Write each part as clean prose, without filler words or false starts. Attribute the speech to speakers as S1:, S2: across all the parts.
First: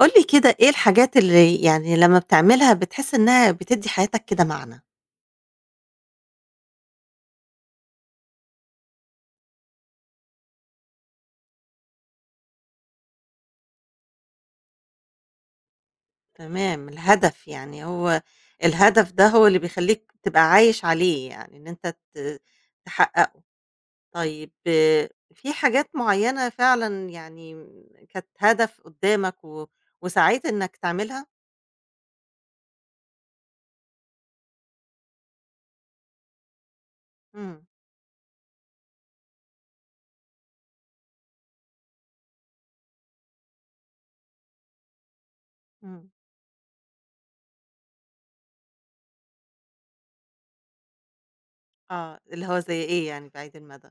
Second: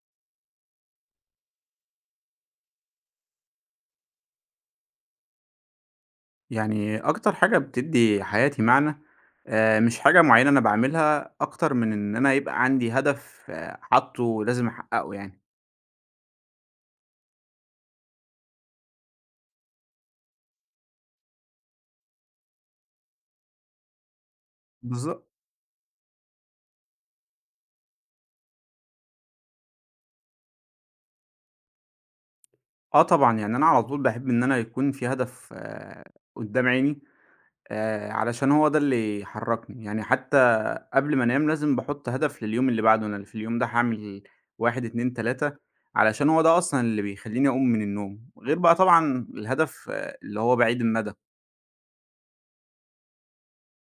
S1: قُل لي كده إيه الحاجات اللي يعني لمّا بتعملها بتحس إنها بتدّي حياتك كده معنى؟
S2: يعني أكتر حاجة بتدّي حياتي معنى، مش حاجة معيّنة أنا باعملها، أكتر من إن أنا يبقى عندي هدف حاطّه لازم أحققه يعني.
S1: تمام، الهدف يعني هو الهدف ده هو اللي بيخلّيك تبقى عايش عليه يعني إن أنت ت تحققه. طيب آه،
S2: بالضبط.
S1: في حاجات معيّنة فعلًا يعني كانت هدف قدّامك وسعيت إنك تعملها؟
S2: آه طبعًا، يعني أنا على طول باحب إن أنا يكون في هدف قدّام عيني،
S1: إمم.
S2: علشان هو ده اللي يحرّكني، يعني حتّى قبل ما أنام لازم باحُط هدف لليوم اللي بعده، أنا في اليوم ده هاعمل 1، 2، 3
S1: إمم.
S2: علشان هو ده أصلًا اللي بيخلّيني أقوم من النوم، غير بقى طبعًا الهدف اللي هو بعيد المدى.
S1: آه، اللي هو زي إيه يعني بعيد المدى؟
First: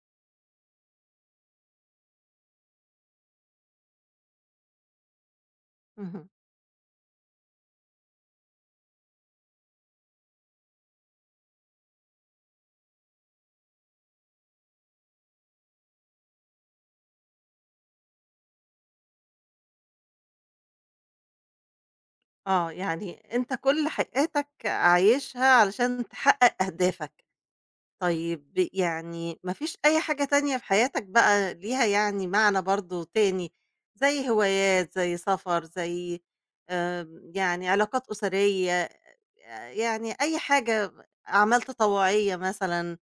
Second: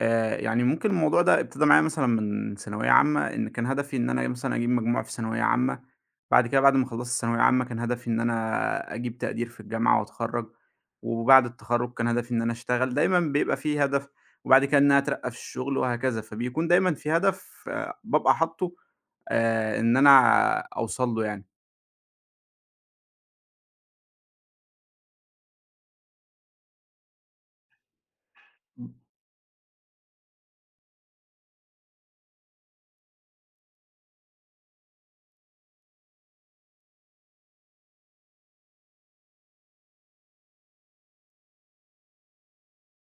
S2: يعني ممكن الموضوع ده ابتدى معايا مثلًا من ثانوية عامة، إن كان هدفي إن أنا مثلًا أجيب مجموع في ثانوية عامة،
S1: اهم.
S2: بعد كده بعد ما خلّصت ثانوية عامة كان هدفي إن أنا أجيب تقدير في الجامعة وأتخرّج، وبعد التخرّج كان هدفي إن أنا أشتغل، دايمًا بيبقى في هدف، وبعد كده إن أنا أترقّى في الشغل وهكذا، فبيكون دايمًا في هدف بابقى حاطّه إن أنا أوصل له يعني.
S1: آه، يعني أنت كل حياتك عايشها علشان تحقق أهدافك. طيب يعني ما فيش أي حاجة تانية في حياتك بقى ليها يعني معنى برضه تاني، زي هوايات، زي سفر، زي يعني علاقات أسرية، يعني أي حاجة أعمال تطوعية مثلًا،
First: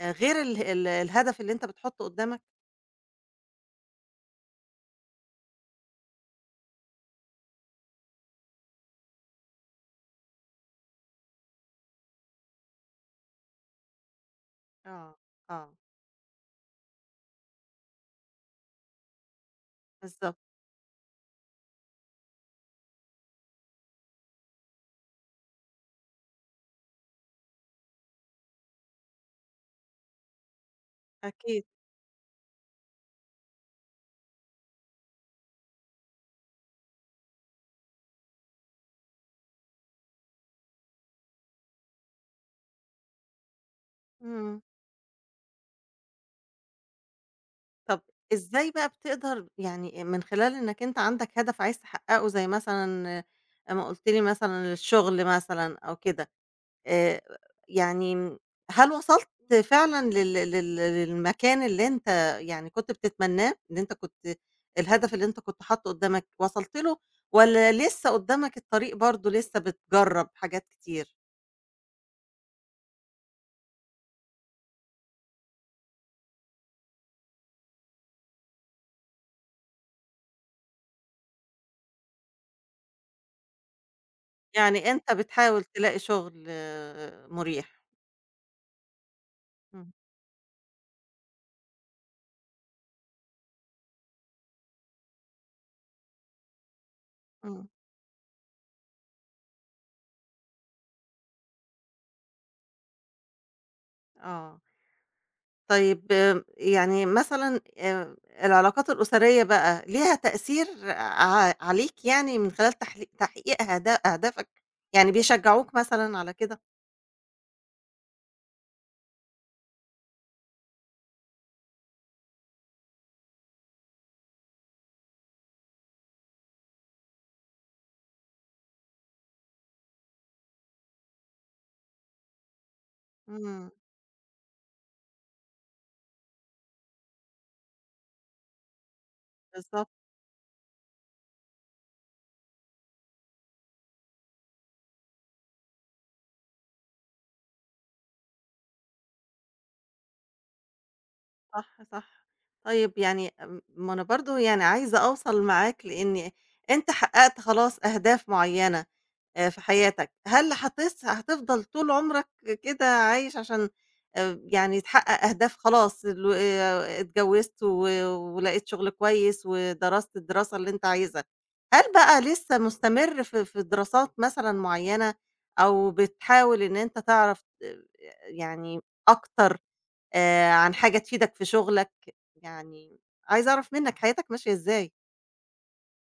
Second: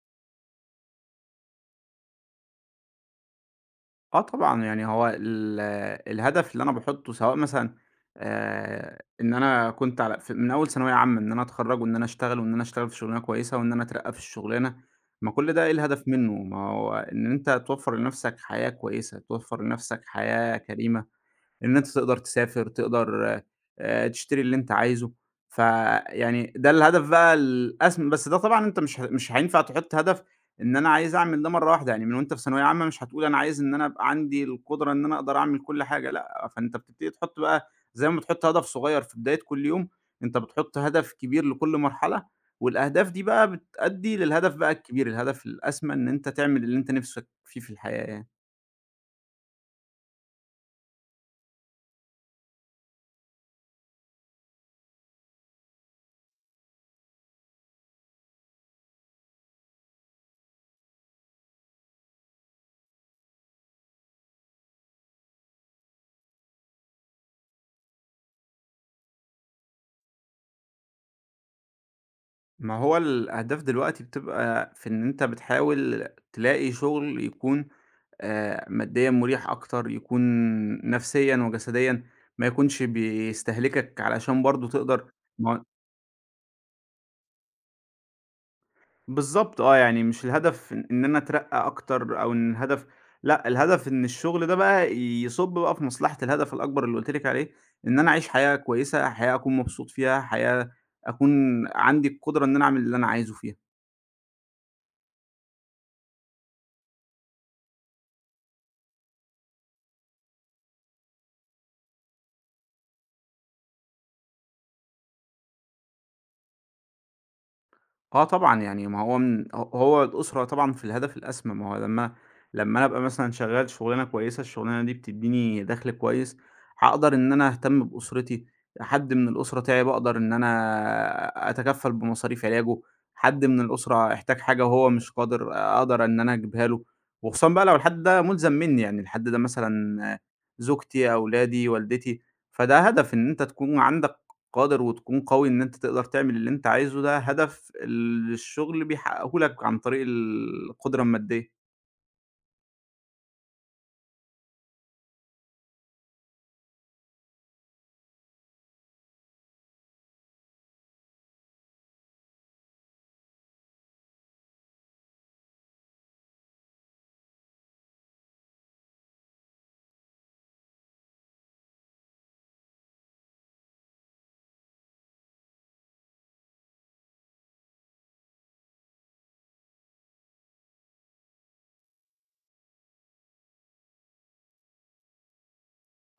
S1: غير ال ال الهدف اللي أنت بتحطه قدامك؟
S2: آه طبعًا، يعني هو الهدف اللي أنا باحطّه سواء مثلًا إن أنا كنت على من أول ثانوية عامة إن أنا أتخرّج وإن أنا أشتغل وإن أنا أشتغل في شُغلانة كويسة وإن أنا أترقّى في الشُغلانة،
S1: آه.
S2: ما كل ده
S1: آه.
S2: إيه الهدف منّه؟ ما هو إن أنت توفّر لنَفْسك حياة كويسة، توفّر لنَفْسك
S1: بالضبط.
S2: حياة كريمة. إن أنت تقدر تسافر، تقدر تشتري اللي أنت عايزه، فيعني ده الهدف بقى الأسم بس ده طبعًا أنت مش هينفع تحُط هدف إن أنا عايز أعمل ده
S1: أكيد.
S2: مرّة واحدة، يعني من وأنت في ثانوية عامة مش هتقول أنا عايز إن أنا أبقى عندي القدرة إن أنا أقدر أعمل كل حاجة، لأ، فأنت بتبتدي تحُط بقى زي ما بتحُط هدف صغير في بداية كل يوم، أنت بتحُط هدف كبير لكل مرحلة، والأهداف دي بقى بتأدّي للهدف
S1: إمم.
S2: بقى الكبير، الهدف الأسمى إن أنت تعمل اللي أنت نِفْسك فيه في
S1: طب
S2: الحياة يعني.
S1: إزاي بقى بتقدر يعني من خلال إنك أنت عندك هدف عايز تحققه زي مثلًا، ما قُلت لي مثلًا الشغل مثلًا أو كده، آآ، يعني هل وصلت فعلًا لل لل للمكان اللي أنت يعني كنت بتتمناه؟ اللي أنت كنت الهدف اللي أنت كنت حاطه قدّامك وصلت له، والّا لسه قدّامك الطريق برضه لسه بتجرّب حاجات كتير؟
S2: ما هو الأهداف دلوقتي بتبقى في إن أنت بتحاول تلاقي شغل يكون ماديًا مُريح أكتر، يكون نفسيًا وجسديًا ما يكونش بيستهلكك علشان برضه
S1: يعني أنت
S2: تقدر ما هو
S1: بتحاول تلاقي شغل مريح.
S2: بالضبط
S1: إمم.
S2: يعني مش الهدف إن أنا أترقّى أكتر أو إن الهدف لأ، الهدف إن الشغل ده بقى يصُب بقى في مصلحة الهدف الأكبر اللي قُلت لِك عليه،
S1: إمم.
S2: إن أنا أعيش حياة كويسة، حياة أكون مبسوط فيها، حياة أكون عندي القدرة إن أنا أعمل اللي أنا عايزه فيها.
S1: آه. طيب يعني مثلًا، العلاقات الأسرية بقى ليها تأثير عليك يعني من خلال تحقيق أهدافك، يعني بيشجعوك مثلًا على كده؟
S2: آه طبعًا، يعني ما هو من ه هو الأسرة طبعًا في الهدف الأسمى، ما هو لمّا أنا أبقى مثلًا شغّال شُغلانة كويسة، الشُغلانة دي بتدّيني دَخْل كويس، هاقدر إن أنا أهتم بأسرتي، حد من الأسرة تِعِب أقدر إن أنا أتكفّل بمصاريف علاجه، حد من
S1: إمم.
S2: الأسرة احتاج حاجة وهو مش قادر أقدر إن أنا أجيبها له، وخصوصًا بقى لو الحد ده مُلزَم منّي، يعني الحد ده
S1: بالضبط.
S2: مثلًا زوجتي، أولادي، والدتي، فده هدف إن أنت تكون عندك قادر وتكون قوي إن أنت تقدر تعمل اللي أنت عايزه، ده هدف الشغل بيحققه لك عن طريق القدرة المادية.
S1: صح، صح. طيب يعني ما أنا برضه يعني عايزة أوصل معاك لإن أنت حققت خلاص أهداف معيّنة. في حياتك، هل هتفضل طول عمرك كده عايش عشان يعني تحقق أهداف، خلاص ال اتجوزت ولقيت شغل كويس ودرست الدراسة اللي أنت عايزها، هل بقى لسه مستمر في دراسات مثلًا معيّنة أو بتحاول إن أنت تعرف، يعني أكتر عن حاجة تفيدك في شغلك؟ يعني عايزة أعرف منّك حياتك ماشية إزاي؟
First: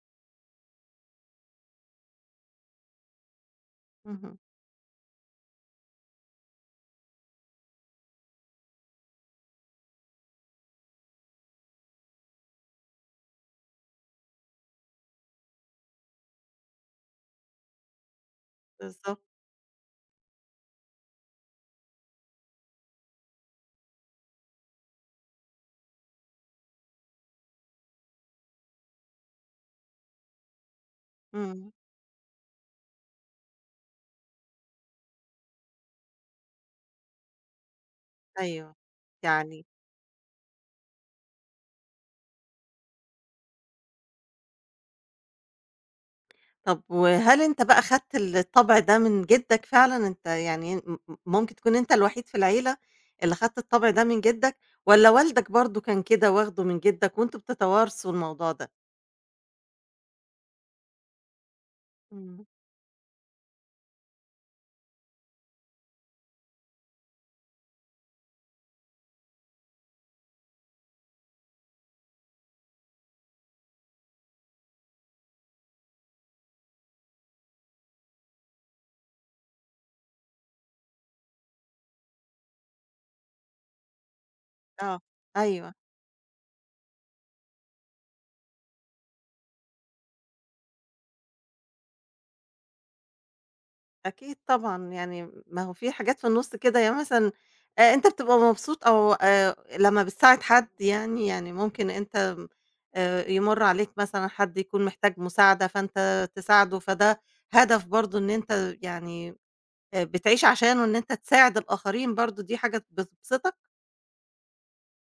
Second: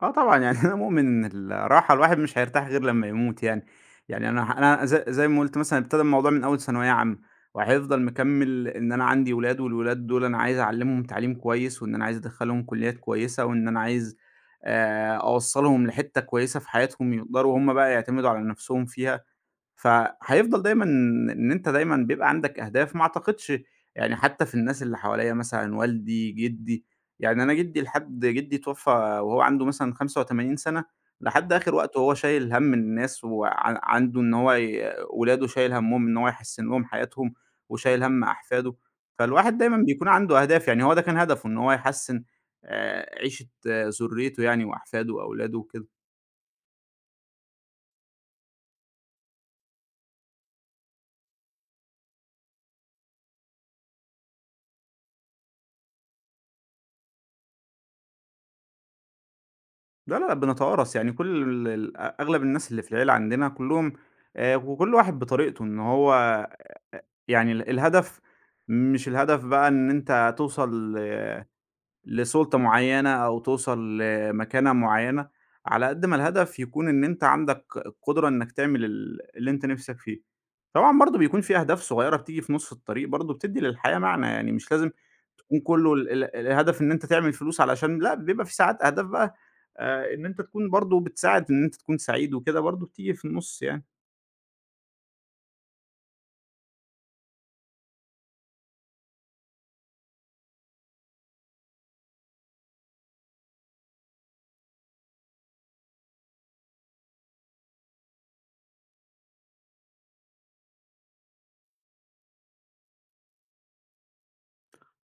S2: آه طبعًا، يعني أنا مؤمن إن الراحة الواحد مش هيرتاح غير لمّا يموت يعني. يعني
S1: اهم.
S2: أنا ح أنا ز زي ما قُلت مثلًا ابتدى الموضوع من أول ثانوية عامة، وهيفضل مكمّل إن أنا عندي ولاد، والولاد دول أنا عايز أعلّمهم تعليم كويس، وإن أنا عايز أدخّلهم كليات كويسة، وإن أنا عايز أوصّلهم لحتّة كويسة في حياتهم يقدروا هم بقى يعتمدوا على نَفْسهم
S1: بالضبط.
S2: فيها. فهيفضل دايمًا إن أنت دايمًا بيبقى عندك أهداف، ما أعتقدش يعني حتى في الناس اللي حواليّا مثلًا والدي، جدي، يعني أنا جدي لحد جدي اتوفى وهو عنده مثلًا 85 سَنة، لحد
S1: إمم.
S2: آخر وقته وهو شايل هَم الناس عنده إن هو ولاده شايل هَمّهم إن هو يحسّن لهم حياتهم، وشايل هَم
S1: أيوه،
S2: أحفاده، فالواحد
S1: يعني.
S2: دايمًا بيكون عنده أهداف، يعني هو ده كان هدفه إن هو يحسّن عيشة ذريته يعني وأحفاده وأولاده وكده.
S1: طب وهل أنت بقى خدت الطبع ده من جدّك فعلًا؟ أنت يعني م م ممكن تكون أنت الوحيد في العيلة اللي خدت الطبع ده من جدّك، والّا والدك برضه كان كده واخده من جدّك وأنتم بتتوارثوا الموضوع ده؟
S2: لا، لا، لا، بنتوارث، يعني كل ال ال أغلب
S1: امم.
S2: الناس اللي في العيلة عندنا كلّهم وكل واحد بطريقته، إن هو يعني الهدف مش الهدف بقى إن أنت توصل لسُلطة معيّنة أو توصل لمكانة معيّنة، على قد ما الهدف يكون إن أنت عندك القدرة إنّك تعمل اللي أنت نِفْسك فيه. طبعًا برضه بيكون في أهداف صغيّرة بتيجي في نُص الطريق برضه بتدّي للحياة معنى، يعني مش لازم
S1: آه.
S2: تكون
S1: أيوه.
S2: كله ال ال الهدف إن أنت تعمل فلوس علشان لأ، بيبقى في ساعات أهداف بقى إن أنت تكون برضه بتساعد إن أنت تكون سعيد وكده برضه بتيجي في النُص يعني.
S1: أكيد طبعًا، يعني ما هو في حاجات في النُص كده، يعني مثلًا، أنت بتبقى مبسوط، أو لمّا بتساعد حد يعني، يعني ممكن أنت يمُر عليك مثلًا حد يكون محتاج مساعدة، فأنت تساعده، فده هدف برضه إن أنت يعني بتعيش عشانه إن أنت تساعد الآخرين برضه، دي حاجة بتبسطك؟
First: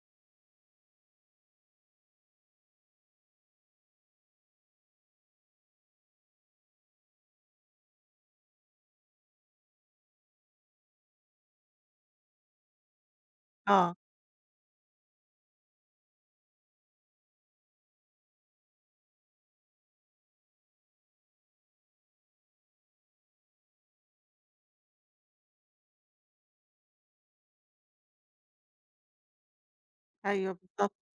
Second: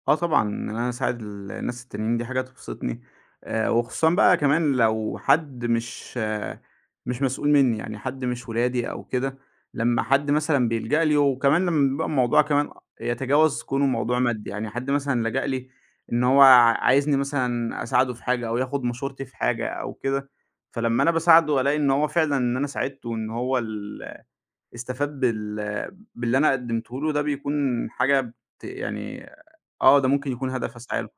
S2: آه طبعًا، إن أنا أساعد الناس التانيين دي حاجة تبسطني، وخصوصًا بقى كمان لو حد مش مسؤول منّي، يعني حد مش ولادي أو كده، لمّا حد مثلًا بيلجأ لي وكمان لمّا بيبقى الموضوع كمان يتجاوز كونه
S1: آه.
S2: موضوع مادي، يعني حد مثلًا لجأ لي إن هو عايزني مثلًا أساعده في حاجة أو ياخد مشورتي في حاجة أو كده، فلمّا أنا باساعده ألاقي إن هو فعلًا إن أنا ساعدته وإن هو استفاد باللي أنا قدّمته له ده بيكون حاجة يعني ده ممكن يكون
S1: أيوه،
S2: هدف
S1: بالضبط.
S2: أسعى له،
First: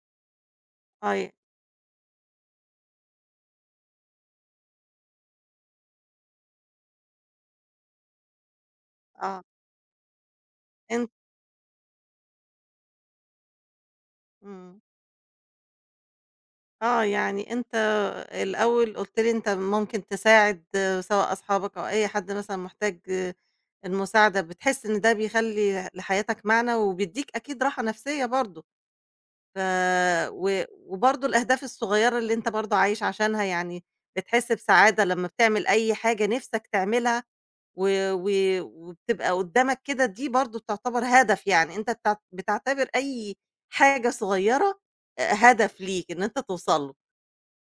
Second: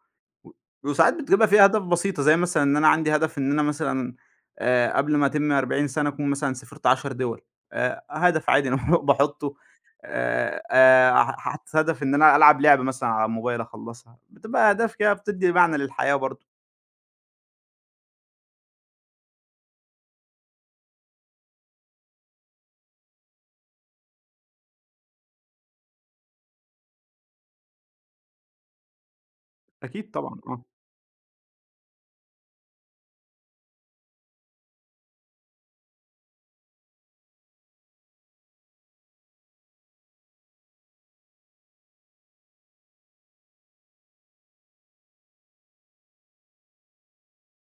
S2: و وساعات
S1: آه.
S2: بتبقى فيها أهداف بسيطة، زي مثلًا إن أنا عندي هدف إن أنا مثلًا قبل ما أتم 40 سنة أكون مثلًا سافرت 10 دول، هدف عادي أنا
S1: آه.
S2: باحطه
S1: أنت.
S2: ح حاطط هدف إن أنا ألعب لعبة مثلًا على الموبايل أخلّصها، بتبقى
S1: إمم،
S2: أهداف كده بتدّي معنى للحياة برضه،
S1: آه، يعني أنت الأول قُلت لي أنت ممكن تساعد، سواء أصحابك أو أي حد مثلًا محتاج المساعدة، بتحس إن ده بيخلّي لحياتك معنى وبيدّيك أكيد راحة نفسية برضه، ف
S2: أكيد طبعًا،
S1: و
S2: آه،
S1: وبرضه الأهداف الصغيّرة اللي أنت برضه عايش عشانها، يعني بتحس بسعادة لمّا بتعمل أي حاجة نِفْسك تعملها و و وبتبقى قدّامك كده، دي برضه تعتبر هدف، يعني أنت بتعتبر أي حاجة صغيّرة هدف ليك إن أنت توصل له،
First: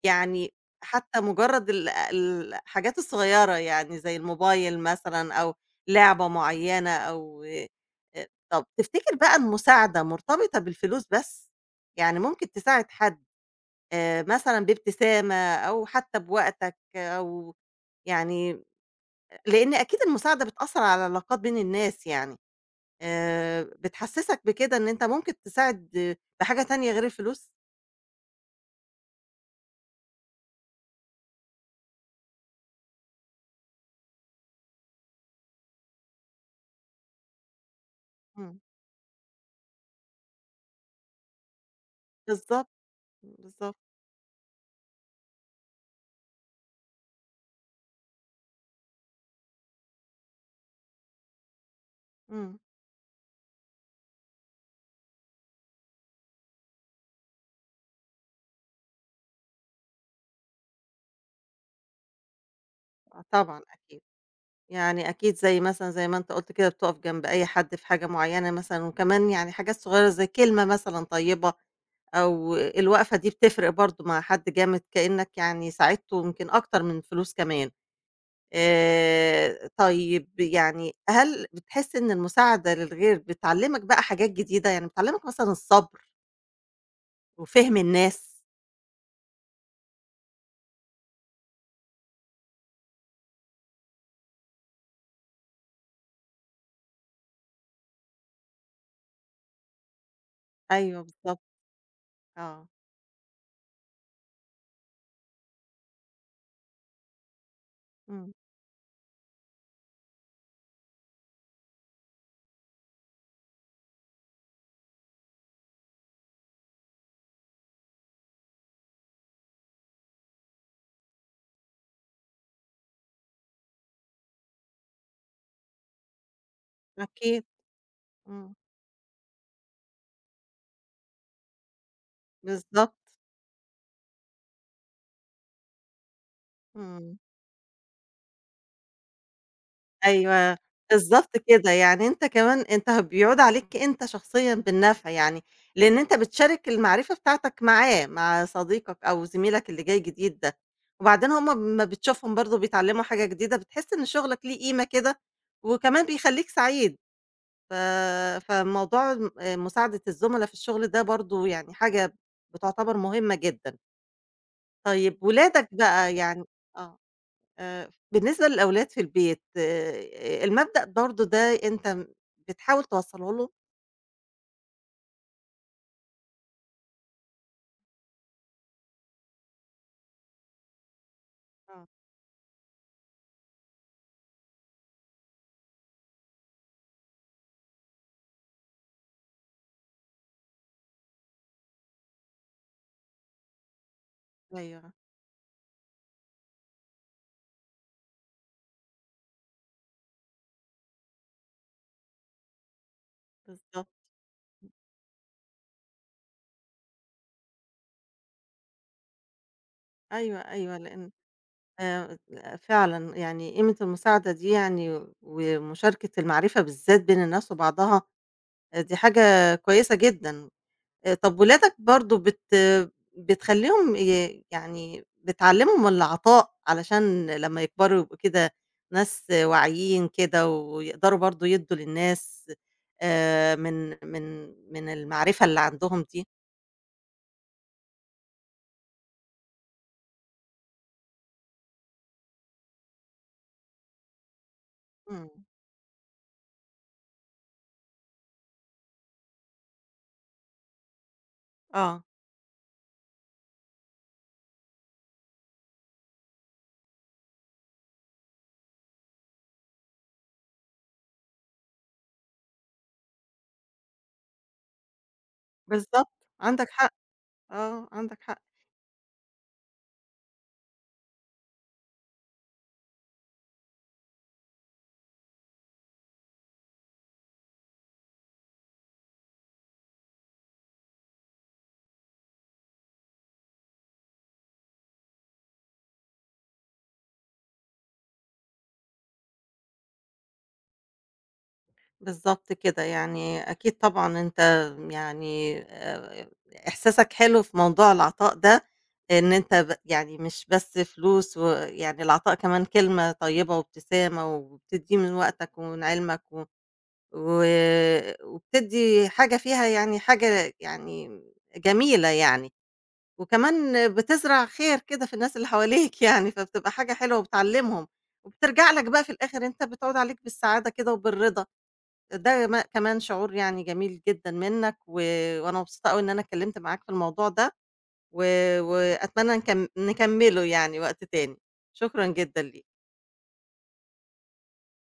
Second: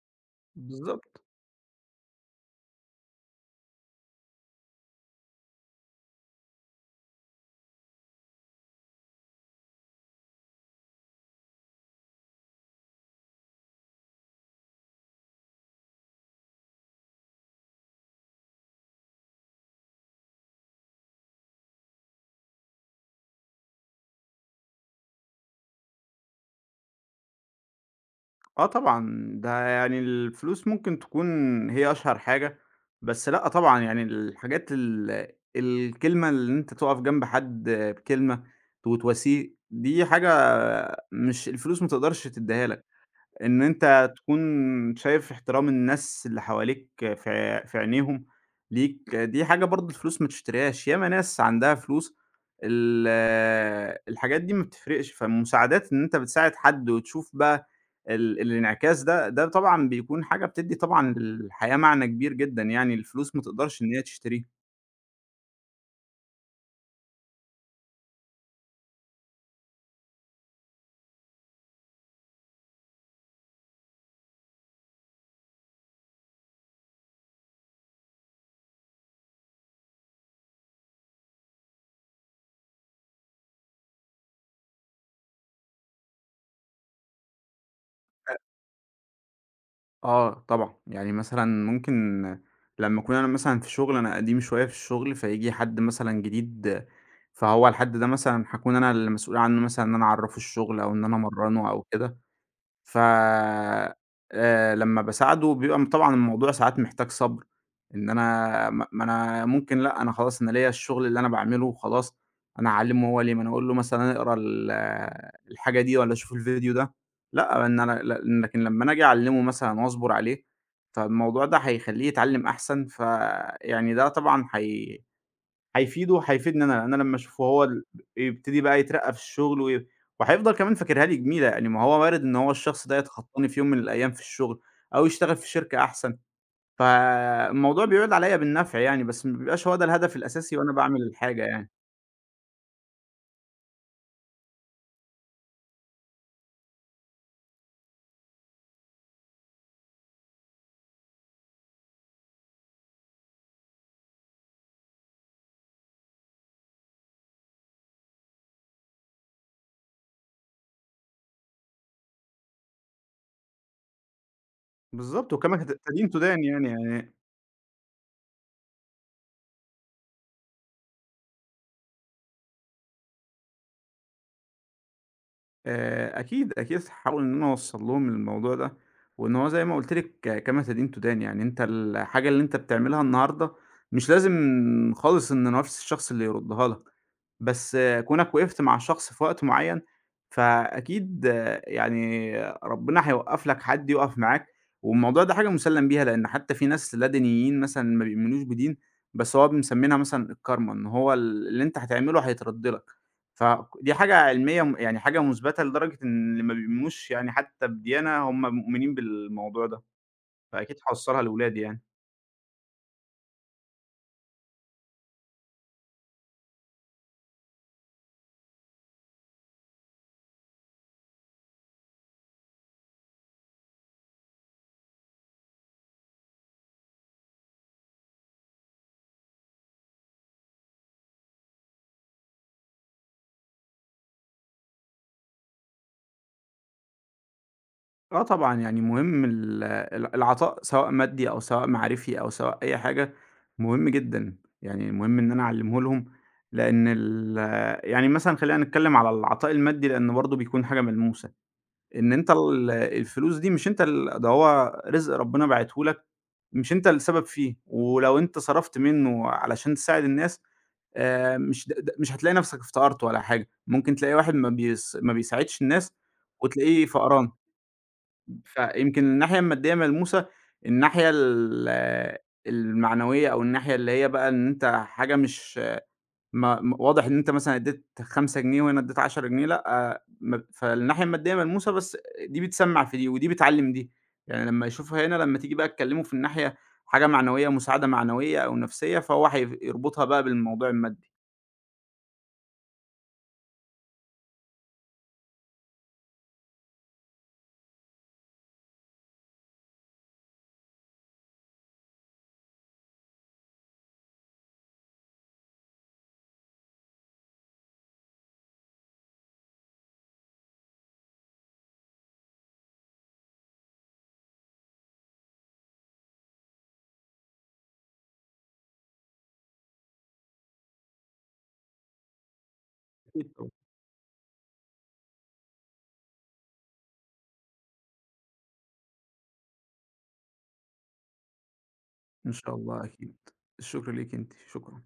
S1: يعني حتى
S2: بالضبط.
S1: مجرّد الحاجات الصغيّرة يعني زي الموبايل مثلًا، أو لعبة معيّنة. أو أ طَب تفتكر بقى المساعدة مرتبطة بالفلوس بس؟ يعني ممكن تساعد حد مثلًا بابتسامة أو حتى بوقتك أو يعني، لإن أكيد المساعدة بتأثّر على العلاقات بين الناس يعني، بتحسّسك بكده إن أنت ممكن تساعد بحاجة تانية غير الفلوس؟
S2: آه طبعًا، ده يعني الفلوس ممكن تكون هي أشهر حاجة، بس لأ طبعًا يعني الحاجات ال الكلمة اللي أنت تُقف جنب حد بكلمة
S1: إمم.
S2: وتواسيه، دي حاجة مش الفلوس ما تقدرش
S1: بالضبط.
S2: تدّيها لك. إن
S1: بالضبط.
S2: أنت تكون شايف احترام الناس اللي حواليك في عينيهم ليك، دي حاجة برضه الفلوس ما تشتريهاش، ياما ناس عندها فلوس
S1: إمم.
S2: ال الحاجات دي ما بتفرقش، فالمساعدات إن أنت بتساعد حد وتشوف بقى الانعكاس ده، ده طبعًا بيكون حاجة بتدّي طبعًا للحياة معنى كبير جدًا يعني،
S1: آه
S2: الفلوس ما
S1: طبعًا
S2: تقدرش إن
S1: أكيد،
S2: هي تشتريه.
S1: يعني أكيد زي مثلًا، زي ما أنت قُلت كده بتُقف جنب أي حد في حاجة معيّنة مثلًا، وكمان يعني حاجات صغيّرة زي كلمة مثلًا طيبة، أو الوقفة دي بتفرق برضه مع حد جامد كإنّك يعني ساعدته يمكن أكتر من الفلوس كمان. طيب يعني هل بتحس إن المساعدة للغير بتعلّمك بقى حاجات جديدة؟ يعني بتعلّمك مثلًا الصبر وفهم الناس؟
S2: آه طبعًا، يعني مثلًا ممكن لمّا أكون أنا مثلًا في شغل أنا قديم شوية في الشغل، فييجي حد مثلًا جديد، فهو الحد ده مثلًا هاكون أنا المسؤول عنه مثلًا إن أنا أعرّفه الشغل أو
S1: أيوه
S2: إن أنا
S1: بالضبط.
S2: أمرّنه أو كده.
S1: آه.
S2: ف لمّا باساعده بيبقى طبعًا الموضوع ساعات محتاج صبر، إن
S1: إمم.
S2: أنا ما أنا ممكن لأ، أنا خلاص أنا ليّا الشغل اللي أنا باعمله وخلاص، أنا هاعلّمه هو ليه؟ ما أنا أقول له مثلًا اقرا الحاجة دي والّا شوف الفيديو ده، لأ، إن أنا لكن لمّا أنا آجي أعلّمه مثلًا وأصبر عليه، فالموضوع ده هيخلّيه يتعلّم أحسن، فيعني ده طبعًا هيفيده، هيفيدني أنا، لان أنا لمّا أشوفه
S1: أكيد.
S2: هو
S1: إمم.
S2: يبتدي بقى يترقّى في الشغل وهيفضل كمان فاكرها لي جميلة، يعني ما هو وارد إن هو الشخص
S1: بالضبط.
S2: ده يتخطّاني في يوم من الأيام في الشغل أو يشتغل في شركة أحسن،
S1: إمم.
S2: فالموضوع بيعود عليّا بالنفع يعني، بس ما بيبقاش هو ده الهدف الأساسي
S1: أيوه،
S2: وأنا باعمل
S1: بالضبط
S2: الحاجة يعني.
S1: كده، يعني أنت كمان أنت بيعود عليك أنت شخصيًا بالنفع يعني، لإن أنت بتشارك المعرفة بتاعتك معاه، مع صديقك أو زميلك اللي جاي جديد ده، وبعدين هُم أمّا بتشوفهم برضه بيتعلموا حاجة جديدة، بتحس إن شغلك ليه قيمة كده، وكمان بيخلّيك سعيد، ف فموضوع م مساعدة الزملا في الشغل ده برضه يعني حاجة بتعتبر مهمة جدًا. طيب
S2: بالضبط، وكمان
S1: ولادك
S2: تدين
S1: بقى يعني.
S2: تدان يعني،
S1: آه.
S2: يعني
S1: بالنسبة للأولاد في البيت، المبدأ برضه ده أنت بتحاول توصّله لهم؟
S2: أكيد، أكيد هاحاول إن أنا أوصّل لهم الموضوع ده، وإن هو زي ما قُلت لِك كما تدين تدان، يعني أنت
S1: آه.
S2: الحاجة اللي أنت بتعملها النهارده مش لازم خالص إن نفس الشخص اللي يردّها لك. بس كونك وقفت مع شخص في وقت معين، فأكيد يعني ربنا هيوقّف لك حد يقف معاك،
S1: أيوه،
S2: والموضوع ده حاجة مُسلّم بيها، لإن حتى في ناس لا دينيين مثلًا ما بيؤمنوش بدين، بس هو مسمينها مثلًا الكارما، إن هو اللي أنت هتعمله هيترد لك،
S1: بالضبط.
S2: فدي حاجة علمية يعني حاجة مُثبتة لدرجة إن اللي ما بيؤمنوش يعني حتى بديانة هم مؤمنين بالموضوع ده،
S1: أيوه.
S2: فأكيد
S1: أيوه، لإن،
S2: هاوصّلها لولادي يعني.
S1: آآ، فعلًا يعني قيمة المساعدة دي يعني، ومشاركة المعرفة بالذات بين الناس وبعضها، آه، دي حاجة كويسة جدًا. طب ولادك برضه بتخلّيهم يعني بتعلّمهم العطاء علشان لمّا يكبروا يبقوا كده ناس واعيين كده، ويقدروا برضه يدّوا للناس آآ من من من المعرفة اللي عندهم دي؟
S2: آه طبعًا، يعني مهم ال ال العطاء سواء مادي أو سواء معرفي أو سواء أي حاجة، مهم جدًا، يعني مهم
S1: إمم.
S2: إن أنا أعلّمه لهم، لإن يعني مثلًا خلّينا نتكلّم على العطاء المادي لإن برضه بيكون حاجة ملموسة،
S1: آه.
S2: إن أنت الفلوس دي مش أنت ده هو رزق ربنا باعته لك، مش أنت السبب فيه، ولو أنت صرفت منّه علشان تساعد الناس مش د د مش هتلاقي نَفْسك افتقرت ولا حاجة، ممكن تلاقي واحد ما بيساعدش الناس
S1: بالضبط. عندك
S2: وتلاقيه
S1: حق.
S2: فقران.
S1: آه، عندك حق.
S2: فيمكن الناحية المادية ملموسة، الناحية المعنوية أو الناحية اللي هي بقى إن أنت حاجة مش ما م واضح إن أنت مثلًا ادّيت 5 جنيه وهنا ادّيت 10 جنيه لأ، فالناحية المادية ملموسة بس دي بتسمّع في دي، ودي بتعلّم دي، يعني لمّا يشوفها هنا لمّا تيجي بقى تكلّمه في الناحية حاجة معنوية، مساعدة معنوية أو نفسية، فهو يربطها بقى بالموضوع المادي.
S1: بالضبط كده، يعني أكيد طبعًا أنت يعني، إحساسك حلو في موضوع العطاء ده، إن أنت يعني مش بس فلوس، ويعني العطاء كمان كلمة طيبة وابتسامة، وبتدّيه من وقتك ومن علمك، و و وبتدّي حاجة فيها يعني حاجة يعني جميلة يعني، وكمان بتزرع خير كده في الناس اللي حواليك يعني، فبتبقى حاجة حلوة وبتعلّمهم، وبترجع لك بقى في الآخر أنت بتعود عليك بالسعادة كده وبالرضا. ده ما كمان
S2: أكيد
S1: شعور
S2: طبعًا.
S1: يعني جميل جدًا منّك، وأنا مبسوطة أوي إن أنا اتكلّمت معاك في الموضوع ده، و وأتمنى نكمّله يعني وقت تاني، شكرًا
S2: إن
S1: جدًا
S2: شاء
S1: ليك.
S2: الله أكيد، الشكر ليكِ أنتِ، شكرًا.